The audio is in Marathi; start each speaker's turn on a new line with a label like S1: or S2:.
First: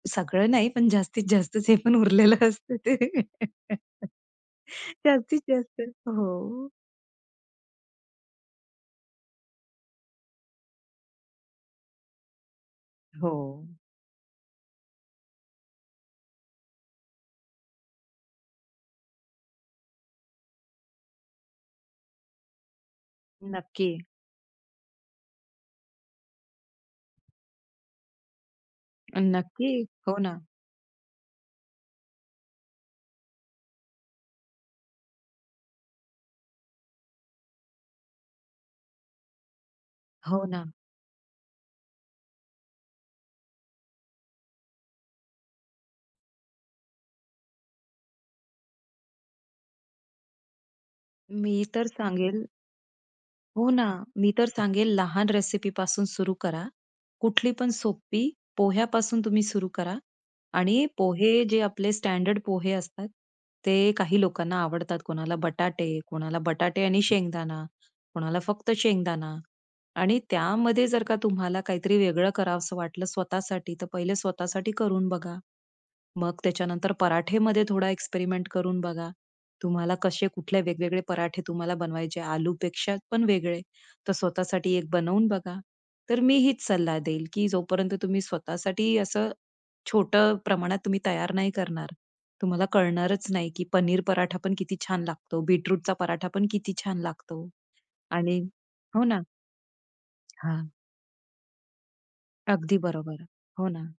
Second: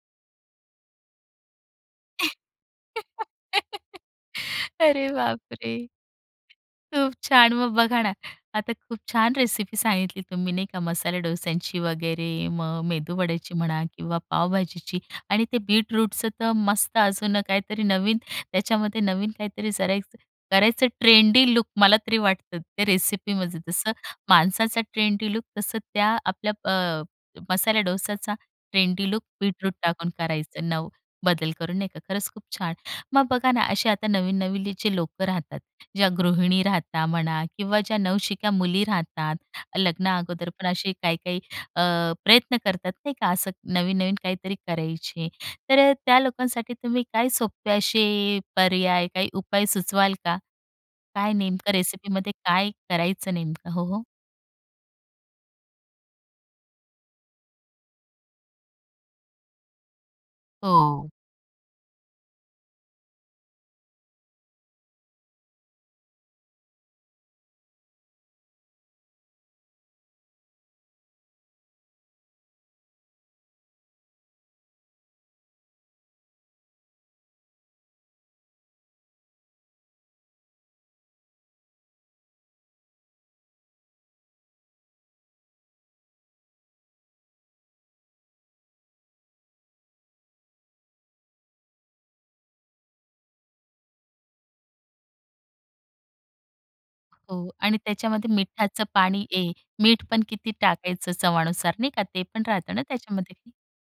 S1: सगळं नाही पण जास्तीत जास्तच हे पण उरलेलं असतं ते.
S2: अरे
S1: जास्तीत
S2: बापरे!
S1: जास्त हो.
S2: खूप छान मग बघा ना, आता खूप छान रेसिपी सांगितली तुम्ही नाही का, मसाले डोश्यांची वगैरे, मग मेदूवड्याची
S1: हो.
S2: म्हणा किंवा पावभाजीची आणि ते बीटरूटचं तर मस्त अजून काहीतरी नवीन त्याच्यामध्ये नवीन काहीतरी करायचं, करायचं ट्रेंडी लूक मला तरी वाटतं त्या रेसिपीमध्ये. जसं
S1: नक्की.
S2: माणसाचा ट्रेंडी लूक तसं त्या आपल्या अ, मसाल्या डोस्याचा ट्रेंडी लूक बीटरूट
S1: नक्की,
S2: टाकून
S1: हो ना.
S2: करायचं. नव बदल करून नाही का, खरंच खूप छान. मग बघा ना असे आता नवीन नवीलीची लोकं राहतात, ज्या गृहिणी राहता म्हणा किंवा ज्या नवशिक्या मुली राहतात, लग्ना
S1: हो
S2: अगोदर पण
S1: ना.
S2: असे काही-काही अ, प्रयत्न करतात नाही का, असं नवीन-नवीन काहीतरी करायचे, तर अ, त्या लोकांसाठी तुम्ही काय सोपे असे पर्याय काय उपाय सुचवाल का? काय
S1: मी
S2: नेमकं
S1: तर
S2: रेसिपीमध्ये
S1: सांगेल
S2: काय करायचं
S1: हो
S2: नेमकं? हो,
S1: ना,
S2: हो.
S1: मी तर सांगेल लहान रेसिपी पासून सुरु करा. कुठली पण सोपी पोह्यापासून तुम्ही सुरु करा आणि
S2: हो.
S1: पोहे जे आपले स्टँडर्ड पोहे असतात. ते काही लोकांना आवडतात कोणाला बटाटे, कोणाला बटाटे आणि शेंगदाणा, कोणाला फक्त शेंगदाणा आणि त्यामध्ये जर का तुम्हाला काहीतरी वेगळं करावसं वाटलं स्वतःसाठी, तर पहिले स्वतःसाठी करून बघा. मग त्याच्यानंतर पराठेमध्ये थोडा एक्सपेरिमेंट करून बघा. तुम्हाला कसे कुठले वेगवेगळे पराठे तुम्हाला बनवायचे, आलूपेक्षा पण वेगळे तर स्वतःसाठी एक बनवून बघा. तर मी हीच सल्ला देईल, की जो पर्यंत तुम्ही स्वतःसाठी असं छोटं प्रमाणात तुम्ही तयार नाही करणार. तुम्हाला कळणारच नाही की पनीर पराठापण किती छान लागतो. बीटरूटचा पराठापण किती छान लागतो.
S2: हो आणि त्याच्यामध्ये
S1: आणि
S2: मीठाचं
S1: हो ना.
S2: पाणी हे. मीठपण किती
S1: हां.
S2: टाकायचं चवानुसार नाही का, ते पण राहत
S1: अगदी
S2: ना
S1: बरोबर,
S2: त्याच्यामध्ये?
S1: हो ना.